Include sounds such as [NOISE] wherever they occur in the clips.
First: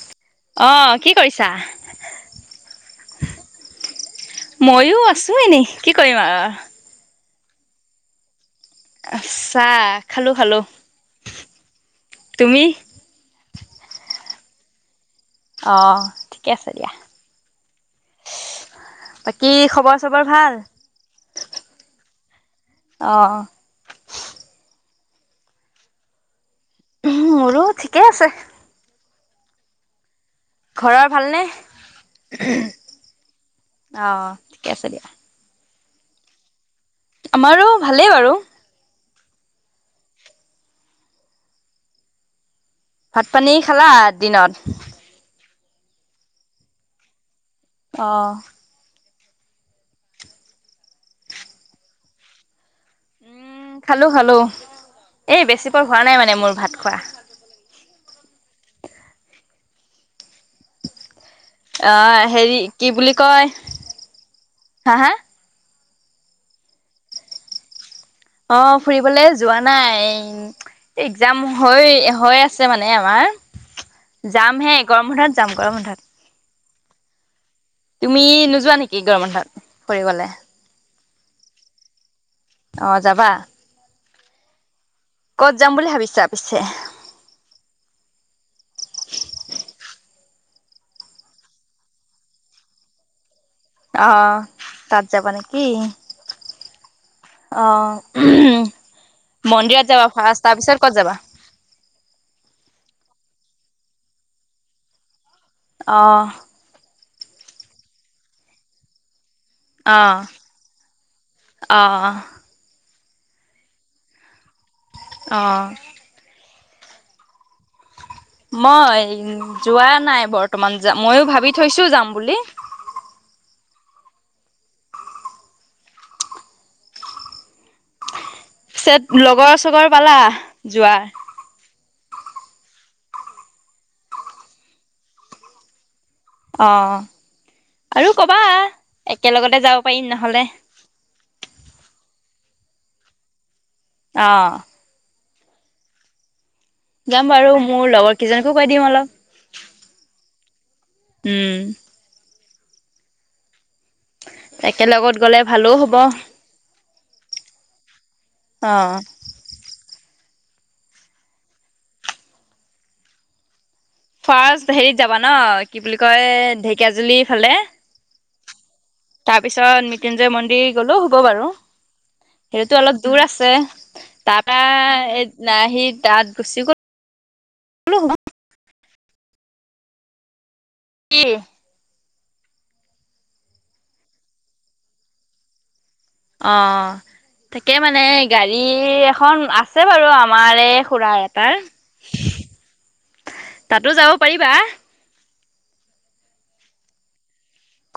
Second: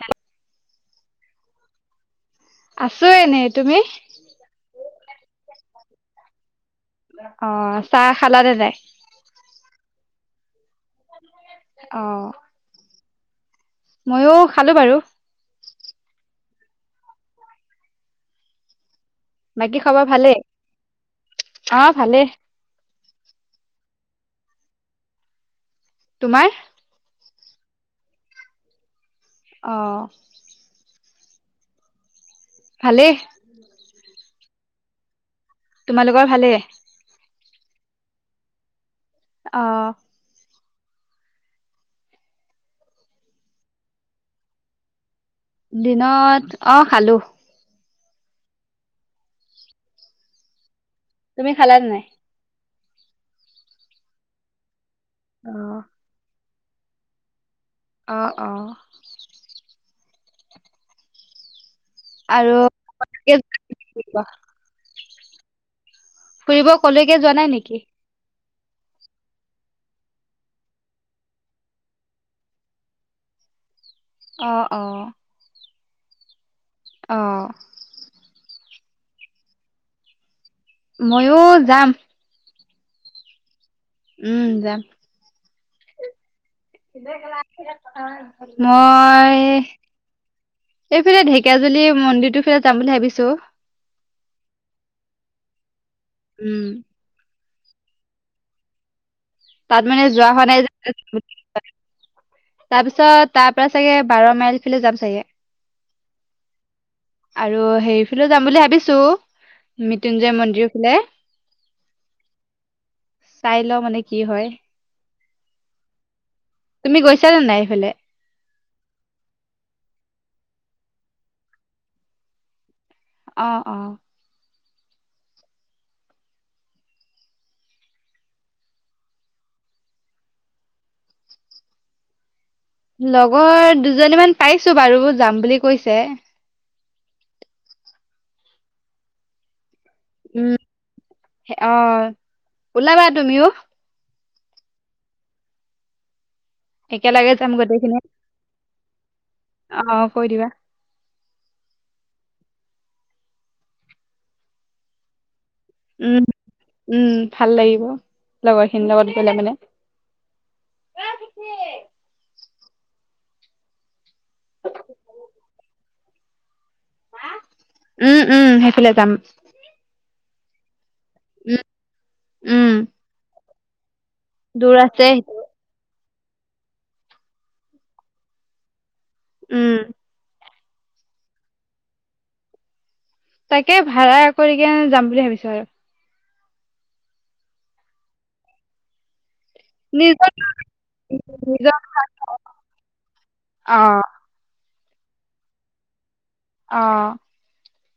হ অ কি কৰিছা আছো এনেই তুমি ময়ো আছো এনেই কি কৰিম আৰু অ চাহ খালাে নাই চাহ খালো খালো অ তুমি? মইো খালো বাৰু অ ঠিকে আছে দিয়া বাকী খবৰ চবৰ ভাল অ ভালেই অঁ তোমাৰ মোৰো ঠিকেই আছে অঁ ঘৰৰ ভালেই ভালনেে অ ঠিকে আছে দিয়া তোমালোকৰ ভালে আমাৰো ভালেই বাৰু অ ভাত পানী খালা দিনত দিনত অ' খালো। অ' তুমি খালা নাই। উম, খালো খালো এই অ বেছি পৰ হোৱা নাই মানে মোৰ ভাত খোৱা। অ' অ' অ' আৰু হেৰি কি বুলি তাকে কয় ফুৰিব হা হা। ফুৰিব ক'লৈকে যোৱা নাই নেকি অ ফুৰিবলে যোৱা নাই এক্জাম হৈ হৈ আছে মানে আমাৰ [INAUDIBLE] যাম হে অ গৰম বন্থত যাম গৰম বন্ধত অ তুমি নোযোৱা নেকি গৰ বন্ধত ফুৰিবলে মইয়ো যাম। অ' যাবা। উম, যাম। ক'ত যাম বুলি ভাবিছা আ পিছে। মই এইফালে ঢেকাজুলি মন্দিৰটোৰ ফালে যাম বুলি ভাবিছো। অহ তাত যাবা নেকি? উম। আহ তাত মানে যোৱা হোৱা নাই যে, তাৰপিছত তাৰ পৰা চাগে বাৰ মাইল ফে যাম চাগে। অহ আৰু হেইৰিফালে যাম বুলি ভাবিছো। অ মৃত্যুঞ্জয় মন্দিৰ ফালে অ চাই লওঁ মানে কি হয়। আহ। তুমি গৈছা নে নাই এইফালে। মই যোৱা নাই বৰ্তমান, মইো ভাবি থৈছো যাম বুলি। অ' অ' পিছেত লগৰ চগৰ পালা যোৱাৰ। লগৰ দুজনী মান পাইছো বাৰু যাম বুলি কৈছে। অ' আৰু কবা একেলগতে যাওঁক। উম, অ' ওলাবা তুমিও। অ'। যাম একেলগে বাৰু মোৰ গোটেইখিনি লগৰ কেইজনকো কৈ দিম অলপ। অ কৈ দিবা উম। একেলগত গ'লে ভালো হ'ব। উম উম, ভাল লাগিব লগৰ খিনিৰ অ', লগত গ'লে মানে। [UNINTELLIGIBLE] ফাৰ্ষ্ট হেৰিত যাবা ন কি বুলি কয়ে ঢে কিয়াজুলি ফালে উম উম সেইফালে যাম তাৰপিছত মৃত্যুঞ্জয় মন্দিৰ গলেও হ'ব বাৰু উম উম সেইতো অলপ দূৰ আছে। তাৰপৰা দূৰ আছে এই আহি তাত গুচি গ'লো। উম। কি? তাকে ভাড়া কৰিকে যাম বুলি ভাবিছো আৰু। অ' তাকে মানে গাড়ী এ এখন আছে বাৰু নিজৰ আমাৰ এই খুুৰাৰ এটাৰ নিজৰ অ তাতো যাব পাৰিবা। অ।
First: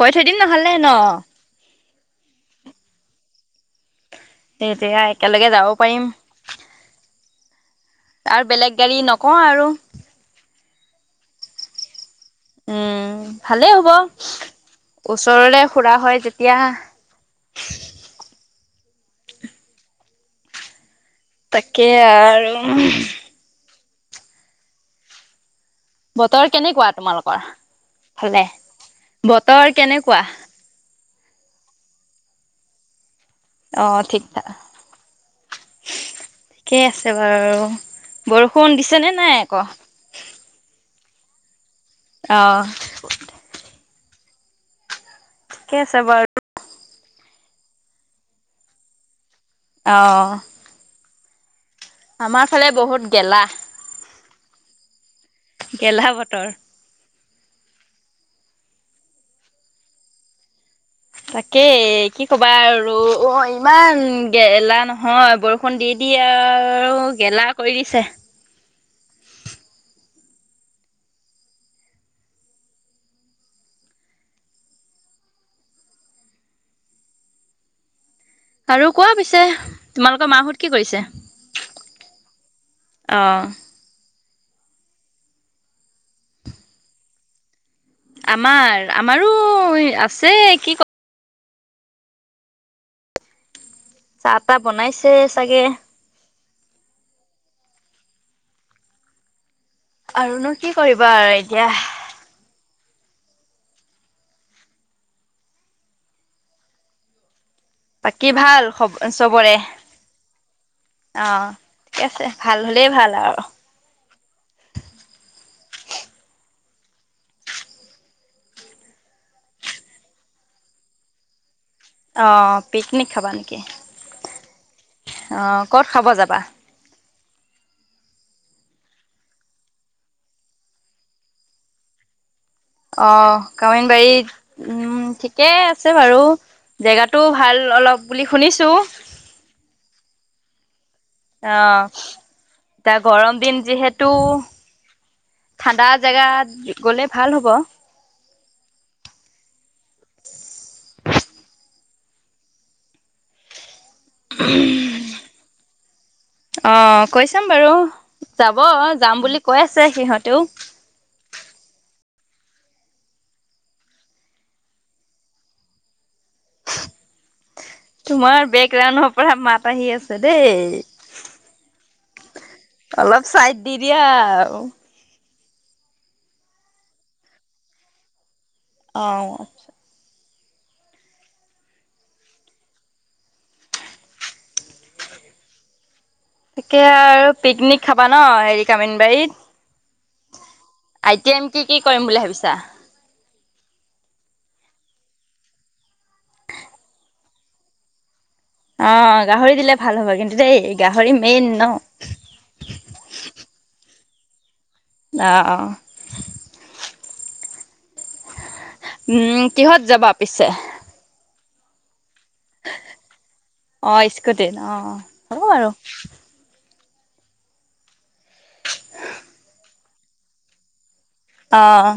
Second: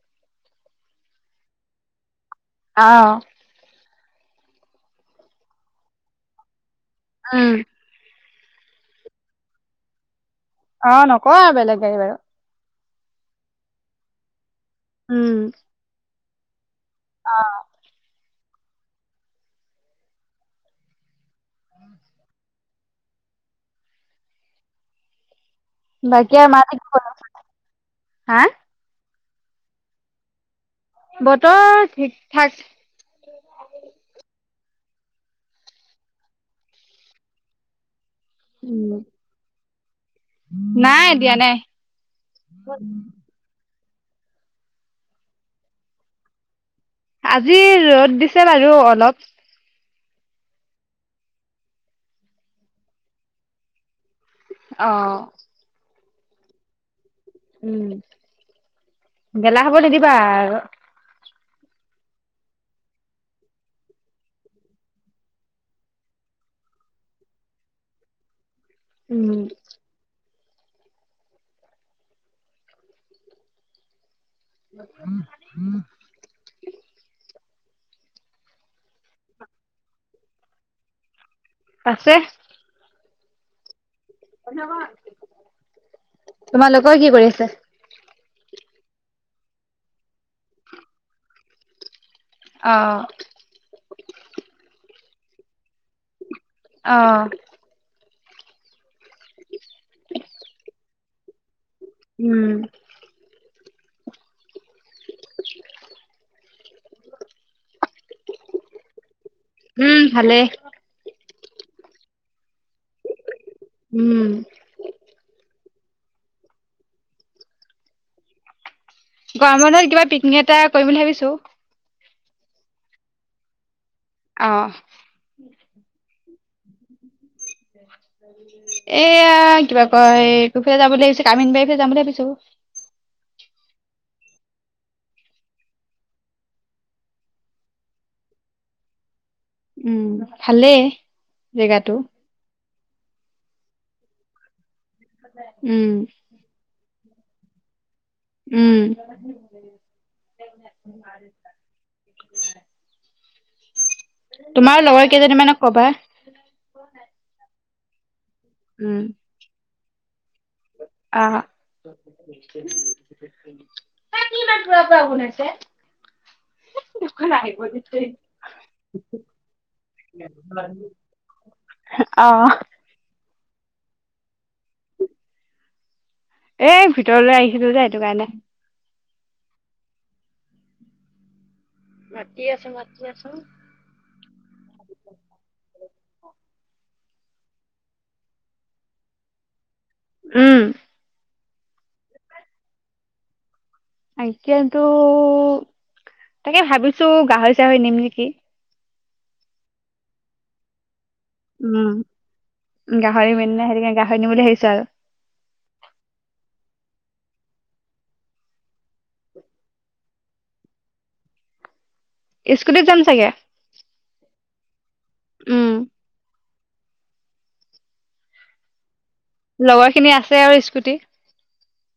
কৈ থৈ দিম নহলে ন। অহ। দে দে দেয়া একেলগে যাব পাৰিম। উম। আৰু বেলেগ গাড়ী নকওঁ আৰু অ' নকও আৰু বেলেগ গাড়ী বাৰু। উম, ভালেই হ'ব ওচৰলে খুৰা হয়, যেতিয়া অহ। তাকে আৰু বাকী আৰু বতৰ মা কি কেনেকুৱা কৰিছে তোমালোকৰ হা ফালে বতৰ কেনেকুৱা? বতৰ ঠিকঠাক অ ঠিকঠাক ঠিকেই আছে বাৰু। বৰষুণ উম দিছে নে নাই আকৌ? নাই দিয়া নাই। অহ। ঠিকে আছে বাৰু। আজি ৰ'দ দিছে বাৰু অলপ। অহ। আমাৰ ফালে বহুত গেলা। অহ। গেলাহ বতৰ। উম গেলা হব নিদিবা আৰু। তাকে কি কবা আৰু অ ইমান গেলা নহয় বৰষুণ দি দিয়ে। য়া আৰু গেলা কৰি দিছে। উম। [INAUDIBLE] আৰু কোৱা পিছে তোমালোকৰ মাহত কি কৰিছে? আছে। অহ। তোমালোকৰ কি কৰি আছে? আমাৰ আমাৰো আছে কি ক অহ। যে চাগে অ আৰুনো কি কৰিবা আৰু এতিয়া উম বাকী ভাল চবৰে উম, ভালেই অ ঠিকে আছে ভাল হলে ভাল আৰু উম, গৰমৰত কিবা পিকনিক এটা কৰিম বুলি ভাবিছো অ পিকনিক খাবা নেকি অ অ ক'ত খাব যা বৱাহ এয়া কিবা কয় এই কুফিয় যাব ভাবিছ কামিন বাৰীফে যাম বুলি ভাবিছো অ কামিন বাৰীত উম ঠিকেই আছে বাৰু জেগাতটো ভাল অলপ বুলি শুনিছো উম ভালে অ এা গৰম দিন যিহেতু উম ঠাণ্ডা জোগাত গ'লে ভাল হ'ব। উম তোমাৰ লগৰ কেইজনীমানক কবা উম। অ যাব। যাম বুলি কৈ আছে সিহঁতেও আহ ত কিাৰ পৰা শুন আছে [UNINTELLIGIBLE] তোমাৰ বেকগ্ৰাউডৰ পৰা মাত আহি আছে দেই। অ অলপ চাইড দি দিয়া। [INAUDIBLE] এ ভিতৰলৈ আহিছিলো যে এইটো কাৰণে অঁ আচছা মতিি আছো মতি আছো তাকে আৰু পিকনিক খাবা ন হেৰি কামিনবাৰীত উম আইটি এম কি কি কৰিম বুলি ভাবিছা আয়ো তাকে ভাবিছো গাহৰি চাহৰি নিম নেকি অ গাহৰি দিলে ভাল হ'ব কিন্তু দেই। গাহৰি মেইন ন। উম। গাহৰি মেইন নে সেইটো কাৰণে গাহৰি নিম বুলি ভাবিছো আৰু। আহ অ উম। কিহত যাবা পিছে? স্কুটিত যাম চাগে। অঁ উম হ'ব আৰু লগৰ খিনি আছে আৰু স্কুটি। অঁ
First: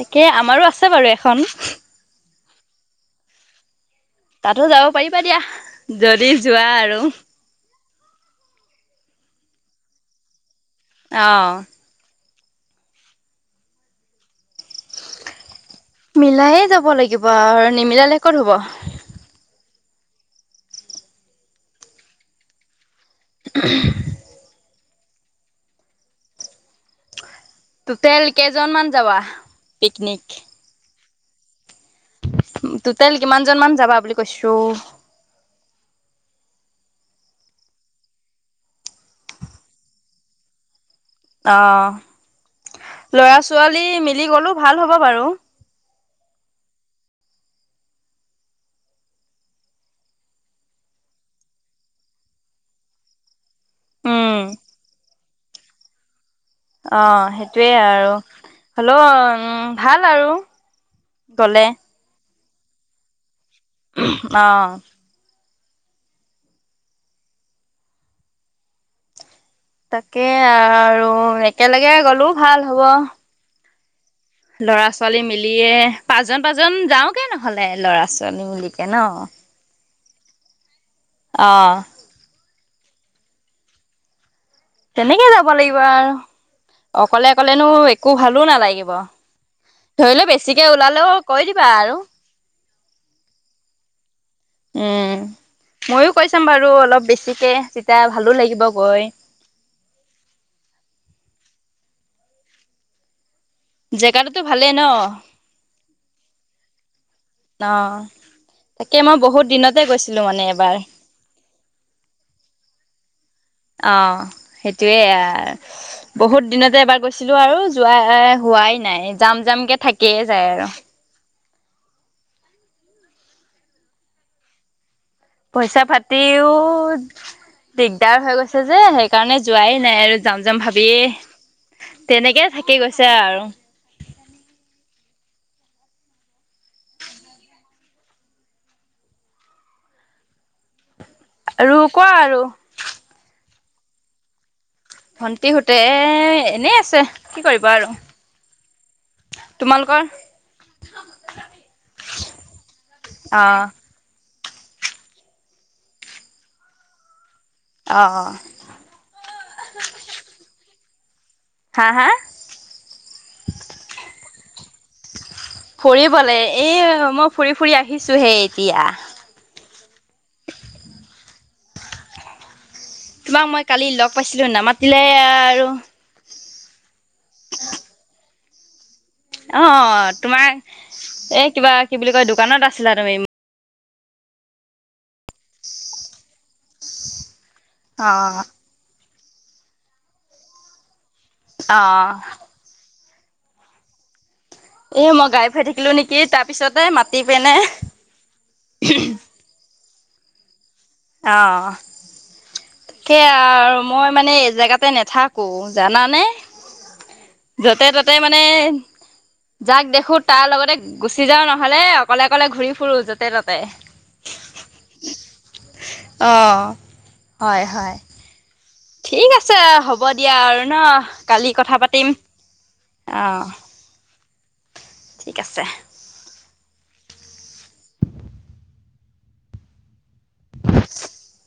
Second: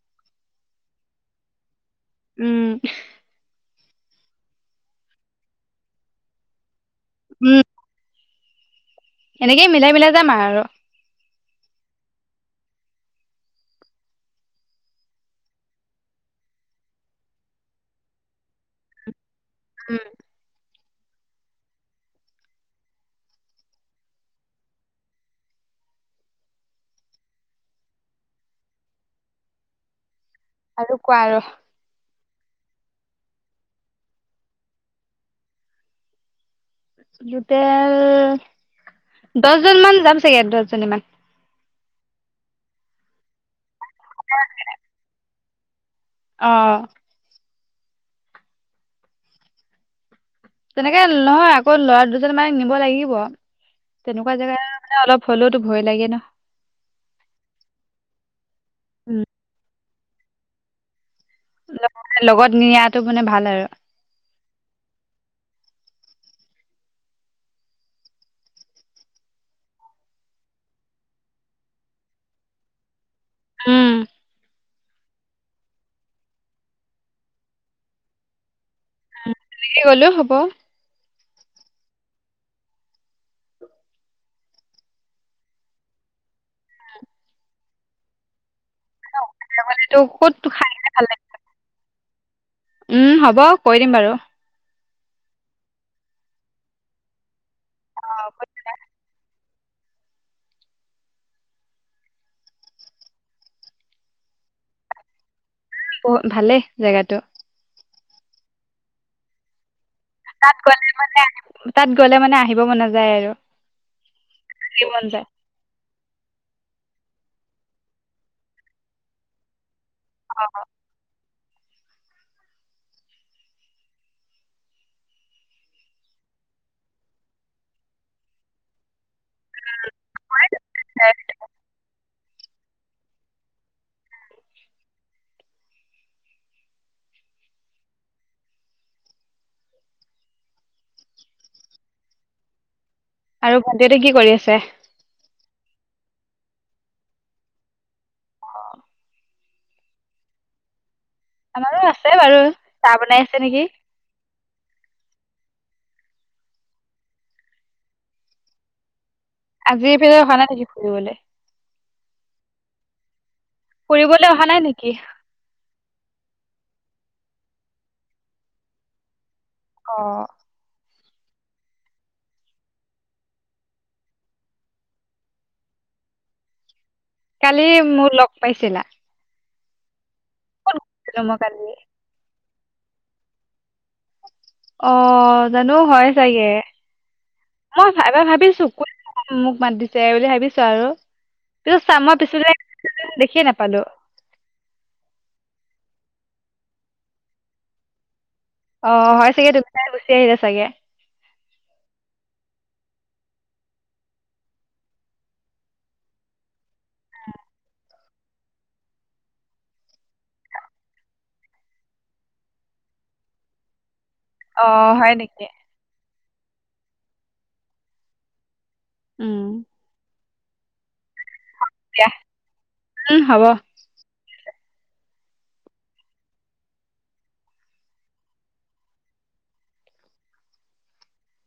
তাকে আমাৰো আছে বাৰু এখন। উম। তাতো যাব পাৰিবা দিয়া। যদি যোৱা আৰু উম। এনেকেই মিলাই মিলাই যাম আৰু অঁ মিলাইয়ে যাব লাগিব আৰু নিমিলালে ক'ত হ'ব। উম। [UNINTELLIGIBLE] টুটেল কেইজনমান যাবা পিকনিক? আৰু কোৱা আৰু। তোটাইল কিমানজন মান যাবা বুলি কৈছো? টোটেল দহজন মান যাম চাগে, দহজনী মান। অ। লৰা ছোৱালী মিলি গলো ভাল হ'ব বাৰু। অ তেনেকে নহয়। আকৌ লৰা দুজন মানে নিব লাগিব। তেনেকুৱা জেগা মানে অলপ হ'লেওতো ভয় লাগে ন। অ সেইটোৱে আৰু হ'লও উম, উ ভাল আৰু গলে লগত নিয়াতো মানে ভাল আৰু। অ। তাকে আৰু একেলগে গ'লোও ভাল হ'ব। উম। ল'ৰা ছোৱালী মিলিয়ে পাঁচজন পাঁচজন যাওগে নহ'লে। ল'ৰা ছোৱালী মিলি কে ন হেৰি গ'লেও হ'ব। আহ। তেনেকে যাব লাগিব আৰু অকলে অকলেনো একো ভালো নালাগিব। টো ধৰিলেও ক'ত খাই বেছিকে ভাল ওলালেও লাগে কৈ দিবা আৰু। উম, হ'ব কৈ দিম বাৰু। উম, ময়ো কৈ চাম বাৰু অলপ বেছিকৈ যেতিয়া ভালো অ লাগিব গৈ। জেগাটোতো ভালেই ন? বহ ভালেই জেগাতটো। অ', তাকে মই বহুত দিনতে গৈছো। তাত গ'লে, তাত গ'লে মানে আহিব মন যায় আৰু। অ থাকিব মন সেইটোৱে যায় বহুত দিনতে এবাৰ গৈছিলো আৰু যোৱা হোৱাই নাই, জাম জামকে থাকি একিকেইয় অ', যায় আৰু পইচা পাতিও দিগদাৰ হৈ গৈছে যে সেই সেইকাৰণে যোৱাই নাই আৰু যাম যাম ভাবিয়ে তেনেকেই থাকি গৈছে আৰু। আৰু কোৱা আৰু। আৰু ভন্তিহঁতে কি কৰি আছে? ভণ্টি হোতে এনেই আছে কি কৰিব আৰু। অ'। তোমালোকৰ? আমাৰো আছে বাৰু চাহ বনাই অ আছে নেকি! আহ। আজি এইফালে অহা নাই নেকি ফুৰিবলৈ? হা হা? ফুৰিবলৈ অহা নাই নেকি ফুৰিবলে এই মই ফুৰি ফুৰি আহিছো হে এতিয়া। অ'। তোমাক মই কালি লগ পাইছিলো নামাতিলে আৰু। কালি মোক লগ পাইছিলা? অ', তোমাৰ ক'ত গৈছিলো মই এ কালি কিবা কি বুলি কয় দোকানত আছিলা তুমি। অ', জানো হয় চাগে। মই অ এবাৰ ভাবিছো ক মোক মা দিছে এই বুলি ভাবিছো আৰু পিছত অ চাম মই পিছ দেখিয়ে নাপালো। এ মই গাই ফুৰাাই থাকিলো নেকি তাৰ পিছতে মাতি পিনে অ', হয় চাগে তুমি তাই গুচি আহিলা চাগে। আহ। তাকে আৰু মই মানে এই জেগাতে নাথাকো জানানে যতে ততে মানে যাক দেখো তাৰ লগতে গুচি যাও নহলে অকলে অকলে ঘূৰি ফুৰো যতে ততে অ' হয় নেকি অঁ হয় হয় ঠিক উম আছে হ'ব দে দিয়া আৰু ন কালি কথা পাতিম দিয়া উম অ হ'ব ঠিক আছে [INAUDIBLE]